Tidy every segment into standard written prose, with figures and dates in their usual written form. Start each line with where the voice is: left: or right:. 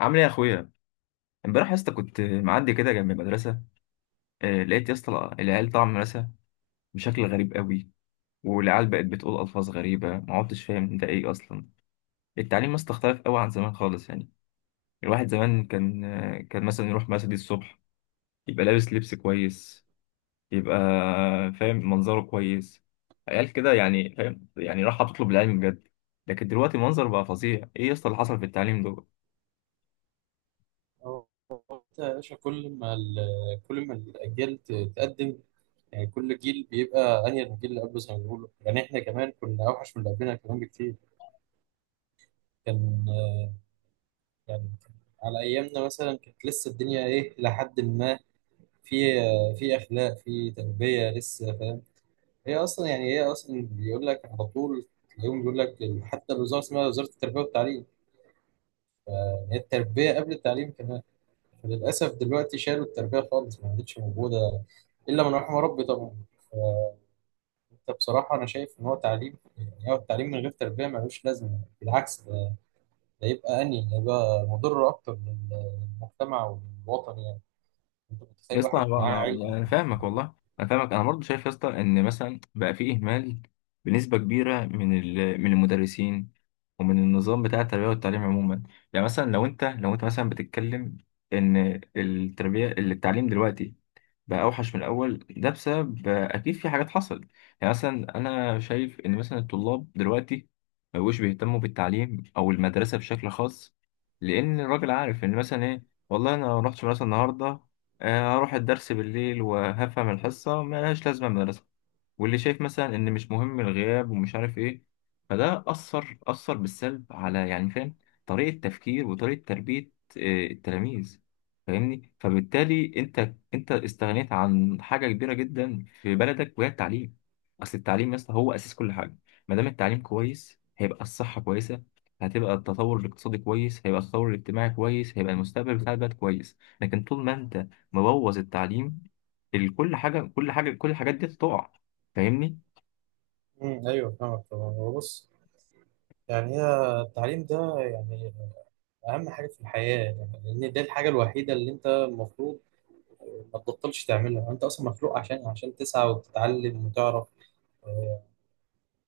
left: عامل ايه يا اخويا؟ امبارح يا اسطى كنت معدي كده جنب المدرسه. لقيت يا اسطى العيال طالعه من المدرسه بشكل غريب قوي. والعيال بقت بتقول الفاظ غريبه، ما عدتش فاهم ده ايه اصلا. التعليم يا اسطى اختلف قوي عن زمان خالص، يعني الواحد زمان كان مثلا يروح مسجد الصبح، يبقى لابس لبس كويس، يبقى فاهم منظره كويس، عيال كده يعني، فاهم؟ يعني راح تطلب العلم بجد. لكن دلوقتي المنظر بقى فظيع. ايه يا اسطى اللي حصل في التعليم ده؟
right: هو انت يا باشا كل ما الاجيال تقدم. يعني كل جيل بيبقى انهي من الجيل اللي قبله زي ما بيقولوا، يعني احنا كمان كنا اوحش من اللي قبلنا كمان بكتير. كان يعني على ايامنا مثلا كانت لسه الدنيا ايه، لحد ما في في اخلاق، في تربيه لسه، فاهم. هي اصلا بيقول لك على طول اليوم، بيقول لك حتى الوزاره اسمها وزاره التربيه والتعليم، يعني هي التربيه قبل التعليم كمان. للأسف دلوقتي شالوا التربية خالص، ما عادتش موجودة إلا من رحم ربي طبعا. فأنت بصراحة أنا شايف إن هو تعليم، يعني هو التعليم من غير تربية ملوش لازمة، بالعكس ده ده يبقى أني ده يبقى مضر أكتر للمجتمع وللوطن يعني. أنت
left: يا
right: متخيل
left: اسطى
right: واحد
left: انا
right: معاه
left: انا
right: علم.
left: أنا فاهمك والله. انا فاهمك، انا برضه شايف يا اسطى ان مثلا بقى في اهمال بنسبه كبيره من من المدرسين، ومن النظام بتاع التربيه والتعليم عموما. يعني مثلا لو انت مثلا بتتكلم ان التربيه التعليم دلوقتي بقى اوحش من الاول، ده بسبب اكيد في حاجات حصلت. يعني مثلا انا شايف ان مثلا الطلاب دلوقتي ما بقوش بيهتموا بالتعليم او المدرسه بشكل خاص، لان الراجل عارف ان مثلا ايه، والله انا ما رحتش مدرسه النهارده. هروح الدرس بالليل وهفهم الحصه، ملهاش لازمه المدرسه. واللي شايف مثلا ان مش مهم الغياب ومش عارف ايه، فده اثر بالسلب على، يعني، فاهم، طريقه تفكير وطريقه تربيه التلاميذ. فاهمني؟ فبالتالي انت استغنيت عن حاجه كبيره جدا في بلدك، وهي التعليم. اصل التعليم يا اسطى هو اساس كل حاجه. ما دام التعليم كويس هيبقى الصحه كويسه، هتبقى التطور الاقتصادي كويس، هيبقى التطور الاجتماعي كويس، هيبقى المستقبل بتاع البلد كويس. لكن طول ما انت مبوظ التعليم، كل حاجه، كل الحاجات دي تقع. فاهمني؟
right: ايوه فاهمك طبعا. هو بص، يعني هي التعليم ده يعني اهم حاجه في الحياه، يعني لان دي الحاجه الوحيده اللي انت المفروض ما تبطلش تعملها. انت اصلا مخلوق عشان تسعى وتتعلم وتعرف.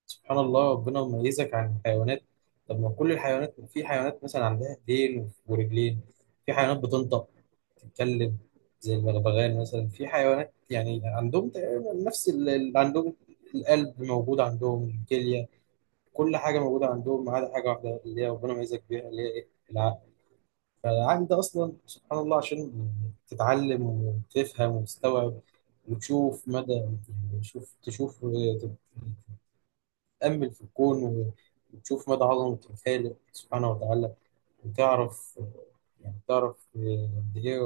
right: سبحان الله ربنا مميزك عن الحيوانات. طب ما كل الحيوانات، في حيوانات مثلا عندها ايدين ورجلين، في حيوانات بتنطق، تتكلم زي البغبغان مثلا. في حيوانات يعني عندهم تقريباً نفس اللي عندهم، القلب موجود عندهم، الكلية، كل حاجة موجودة عندهم، ما عدا حاجة واحدة اللي هي ربنا ميزك بيها، اللي هي إيه؟ العقل. فالعقل ده أصلا سبحان الله عشان تتعلم وتفهم وتستوعب، وتشوف مدى، يعني تشوف تأمل في الكون، وتشوف مدى عظمة الخالق سبحانه وتعالى، وتعرف يعني تعرف قد إيه،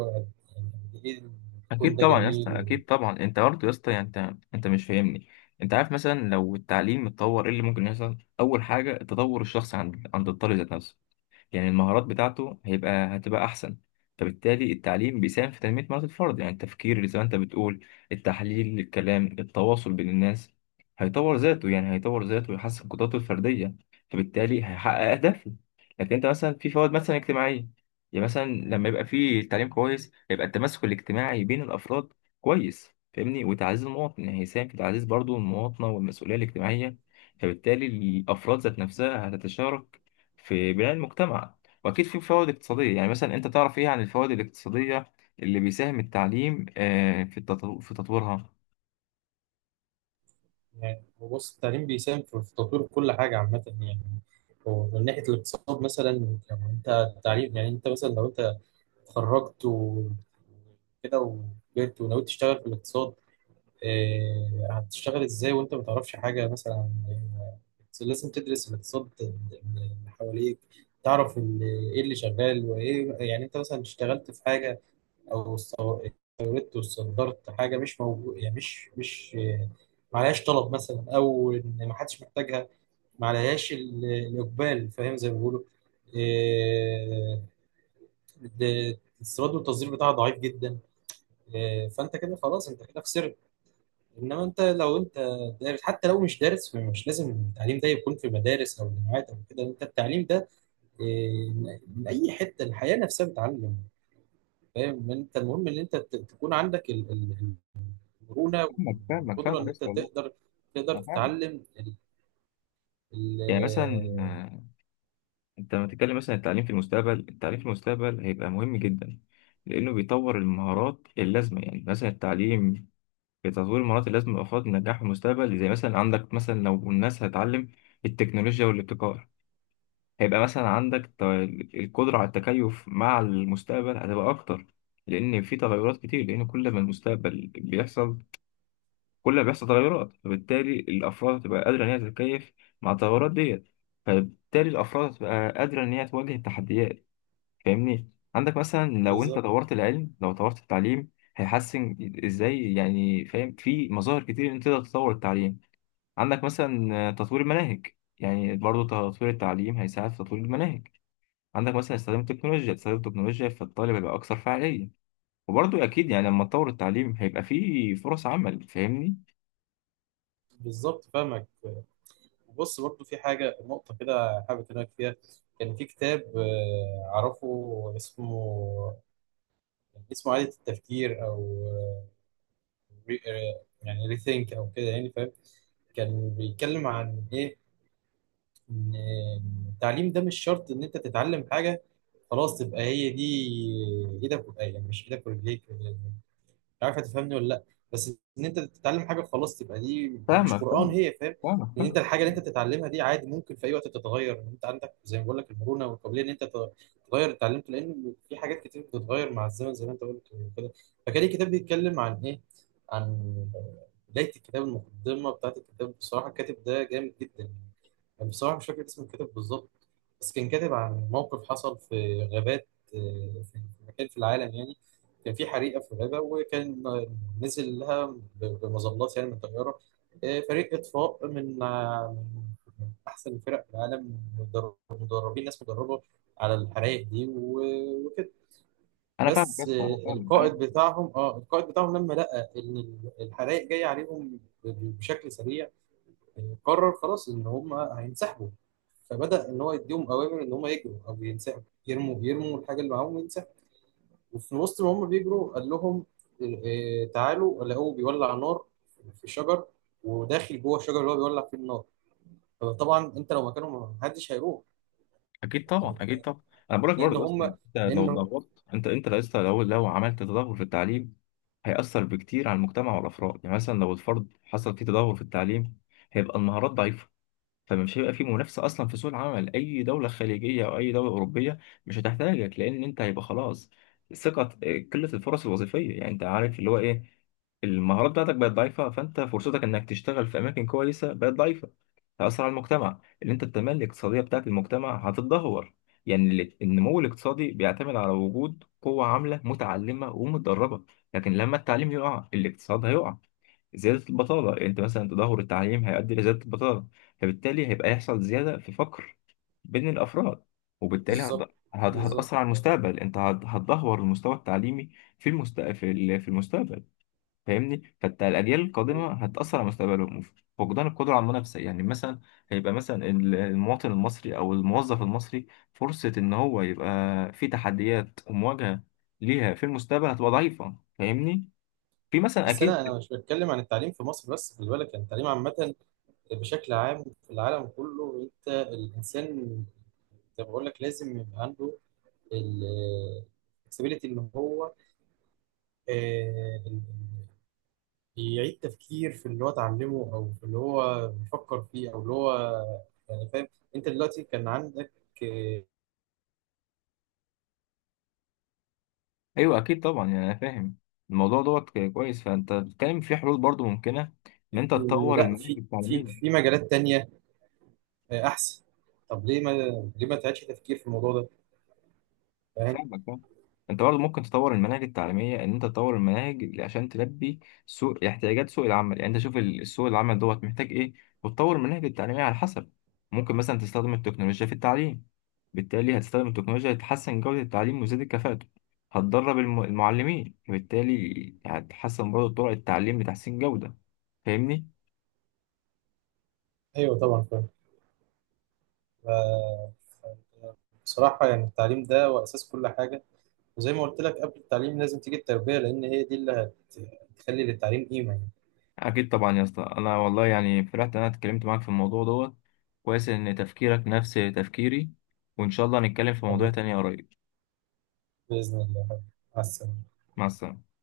right: يعني قد إيه الكون
left: اكيد
right: ده
left: طبعا يا اسطى،
right: جميل.
left: اكيد طبعا. انت برضه يا اسطى، يعني انت مش فاهمني. انت عارف مثلا لو التعليم اتطور ايه اللي ممكن يحصل؟ اول حاجه التطور الشخصي عند الطالب ذات نفسه. يعني المهارات بتاعته هتبقى أحسن، فبالتالي التعليم بيساهم في تنمية مهارات الفرد، يعني التفكير اللي زي ما أنت بتقول، التحليل، الكلام، التواصل بين الناس. هيطور ذاته، يعني هيطور ذاته ويحسن قدراته الفردية، فبالتالي هيحقق أهدافه. لكن أنت مثلا في فوائد مثلا اجتماعية، يعني مثلا لما يبقى في تعليم كويس هيبقى التماسك الاجتماعي بين الأفراد كويس. فاهمني؟ وتعزيز المواطن، يعني هيساهم في تعزيز برضه المواطنة والمسؤولية الاجتماعية، فبالتالي الأفراد ذات نفسها هتتشارك في بناء المجتمع. واكيد في فوائد اقتصاديه. يعني مثلا انت تعرف ايه عن الفوائد الاقتصاديه اللي بيساهم التعليم في في تطويرها؟
right: يعني هو بص، التعليم بيساهم في تطوير كل حاجة عامة يعني. ومن ناحية الاقتصاد مثلا، يعني أنت التعليم، يعني أنت مثلا لو أنت اتخرجت وكده وكبرت ونويت تشتغل في الاقتصاد، إيه، هتشتغل ازاي وانت ما تعرفش حاجه مثلا؟ لازم تدرس الاقتصاد اللي حواليك، تعرف ايه اللي شغال وايه. يعني انت مثلا اشتغلت في حاجه او استوردت وصدرت حاجه مش موجود، يعني مش مش معلهاش طلب مثلا، او ان ما حدش محتاجها، معلهاش الاقبال، فاهم زي ما بيقولوا. إيه، ده الاستيراد والتصدير بتاعها ضعيف جدا. فانت كده خلاص، انت كده خسرت. انما انت لو انت دارس، حتى لو مش دارس، فمش لازم التعليم ده يكون في مدارس او جامعات او كده، انت التعليم ده إيه، من اي حته، الحياه نفسها بتعلم. فاهم. انت المهم ان انت تكون عندك المرونه
left: فاهمك فاهمك
right: والقدره
left: فاهمك
right: ان
left: يا
right: انت
left: اسطى، والله
right: تقدر،
left: انا فاهم.
right: تتعلم
left: يعني مثلا
right: ال-
left: انت لما تتكلم مثلا عن التعليم في المستقبل، التعليم في المستقبل هيبقى مهم جدا لانه بيطور المهارات اللازمه. يعني مثلا التعليم في تطوير المهارات اللازمه لافراد النجاح في المستقبل، زي مثلا عندك مثلا لو الناس هتتعلم التكنولوجيا والابتكار هيبقى مثلا عندك القدرة على التكيف مع المستقبل هتبقى أكتر. لأن في تغيرات كتير، لأن كل ما المستقبل بيحصل كل ما بيحصل تغيرات، فبالتالي الأفراد هتبقى قادرة إن هي تتكيف مع التغيرات ديت. فبالتالي الأفراد هتبقى قادرة إن هي تواجه التحديات. فاهمني؟ عندك مثلا لو أنت
right: بالظبط.
left: طورت العلم، لو طورت التعليم هيحسن إزاي؟ يعني فاهم؟ في مظاهر كتير إن أنت تقدر تطور التعليم. عندك مثلا تطوير المناهج، يعني برضه تطوير التعليم هيساعد في تطوير المناهج. عندك مثلا استخدام التكنولوجيا، فالطالب هيبقى أكثر فعالية. وبرضه أكيد يعني لما تطور التعليم هيبقى فيه فرص عمل. فاهمني؟
right: بالظبط فاهمك. بص برضو في حاجه، نقطه كده حابب اكلمك فيها. كان في كتاب اعرفه اسمه، اسمه عادة التفكير، او آه، ري- آه، يعني ريثينك او كده، يعني فاهم. كان بيتكلم عن ايه؟ ان التعليم ده مش شرط ان انت تتعلم حاجه خلاص تبقى هي دي ايدك يعني مش ايدك ورجليك، عارف؟ هتفهمني ولا لا؟ بس ان انت تتعلم حاجه خلاص تبقى دي مش
left: فاهمك،
right: قران
left: فاهم،
right: هي، فاهم.
left: فاهمك،
right: ان انت
left: فاهم،
right: الحاجه اللي انت
left: فاهم.
right: بتتعلمها دي عادي ممكن في اي وقت تتغير. ان انت عندك زي ما بقول لك المرونه والقابليه ان انت تغير اللي اتعلمته، لان في حاجات كتير بتتغير مع الزمن زي ما انت قلت كده. فكان الكتاب بيتكلم عن ايه؟ عن بدايه الكتاب، المقدمه بتاعت الكتاب، بصراحه الكاتب ده جامد جدا. يعني بصراحه مش فاكر اسم الكاتب بالظبط، بس كان كاتب عن موقف حصل في غابات، في مكان في العالم يعني. كان في حريقه في الغابه، وكان نزل لها بمظلات يعني من طياره فريق اطفاء، من احسن فرق في العالم، مدربين، ناس مدربه على الحرائق دي وكده.
left: أنا فاهمك يا
right: بس
left: اسطى، أنا فاهمك، أنا
right: القائد
left: فاهمك.
right: بتاعهم، اه القائد بتاعهم لما لقى ان الحرائق جايه عليهم بشكل سريع، قرر خلاص ان هم هينسحبوا. فبدأ ان هو يديهم اوامر ان هم يجروا او ينسحبوا، يرموا الحاجه اللي معاهم. وفي وسط ما هم بيجروا قال لهم تعالوا، لقوه بيولع نار في شجر، وداخل جوه الشجر اللي هو بيولع فيه النار. طبعا انت لو مكانهم ما حدش هيروح،
left: أكيد طبعا، أكيد طبعا. أنا بقولك
right: لان
left: برضه يا اسطى،
right: هم
left: يعني أنت لو
right: لانه
left: ضغطت، أنت يا اسطى لو عملت تدهور في التعليم هيأثر بكتير على المجتمع والأفراد. يعني مثلا لو الفرد حصل فيه تدهور في التعليم هيبقى المهارات ضعيفة، فمش هيبقى في منافسه اصلا في سوق العمل. اي دوله خليجيه او اي دوله اوروبيه مش هتحتاجك، لان انت هيبقى خلاص، ثقه، قله الفرص الوظيفيه. يعني انت عارف اللي هو ايه، المهارات بتاعتك بقت ضعيفه، فانت فرصتك انك تشتغل في اماكن كويسه بقت ضعيفه. تاثر على المجتمع، اللي انت التنميه الاقتصاديه بتاعت المجتمع هتتدهور. يعني النمو الاقتصادي بيعتمد على وجود قوه عامله متعلمه ومتدربه، لكن لما التعليم يقع الاقتصاد هيقع. زيادة البطالة، يعني أنت مثلا تدهور التعليم هيؤدي لزيادة البطالة، فبالتالي هيبقى يحصل زيادة في فقر بين الأفراد. وبالتالي
right: بالظبط. بالظبط.
left: هتأثر على المستقبل. أنت هتدهور المستوى التعليمي في في المستقبل. فاهمني؟ فالأجيال القادمة هتأثر على مستقبلهم. فقدان القدرة على المنافسة، يعني مثلا هيبقى مثلا المواطن المصري أو الموظف المصري فرصة إن هو يبقى في تحديات ومواجهة ليها في المستقبل هتبقى ضعيفة. فاهمني؟ في مثلا
right: بس انا
left: أكيد.
right: انا مش بتكلم عن التعليم في مصر بس، خلي بالك، يعني التعليم عامه بشكل عام في العالم كله. انت الانسان زي ما بقول لك لازم يبقى عنده ال flexibility ان هو آه، يعيد تفكير في اللي هو اتعلمه، او في اللي هو بيفكر فيه، او اللي هو، يعني فاهم. انت دلوقتي كان عندك آه،
left: ايوه اكيد طبعا، يعني انا فاهم الموضوع دوت كويس. فانت بتتكلم في حلول برضو ممكنه، ان انت
right: إن
left: تطور
right: لا،
left: المناهج
right: في
left: التعليميه.
right: مجالات تانية احسن. طب ليه ما، ليه ما تعيدش تفكير في الموضوع ده، فاهم.
left: فاهمك، فاهم. انت برضو ممكن تطور المناهج التعليميه، ان انت تطور المناهج عشان تلبي احتياجات سوق العمل. يعني انت شوف السوق العمل دوت محتاج ايه، وتطور المناهج التعليميه على حسب. ممكن مثلا تستخدم التكنولوجيا في التعليم، بالتالي هتستخدم التكنولوجيا لتحسن جوده التعليم وتزيد الكفاءه. هتدرب المعلمين، وبالتالي هتحسن برضو طرق التعليم لتحسين جوده. فاهمني؟
right: ايوه طبعا فاهم. ف- بصراحة يعني التعليم ده هو اساس كل حاجة، وزي ما قلت لك قبل التعليم لازم تيجي التربية، لان هي دي اللي هتخلي للتعليم قيمة يعني.
left: اكيد طبعا يا اسطى، انا والله يعني فرحت ان انا اتكلمت معاك في الموضوع دوت. كويس ان تفكيرك نفس تفكيري، وان شاء الله نتكلم في موضوع
right: حبيبي،
left: تاني قريب.
right: بإذن الله، مع السلامة.
left: مع السلامه.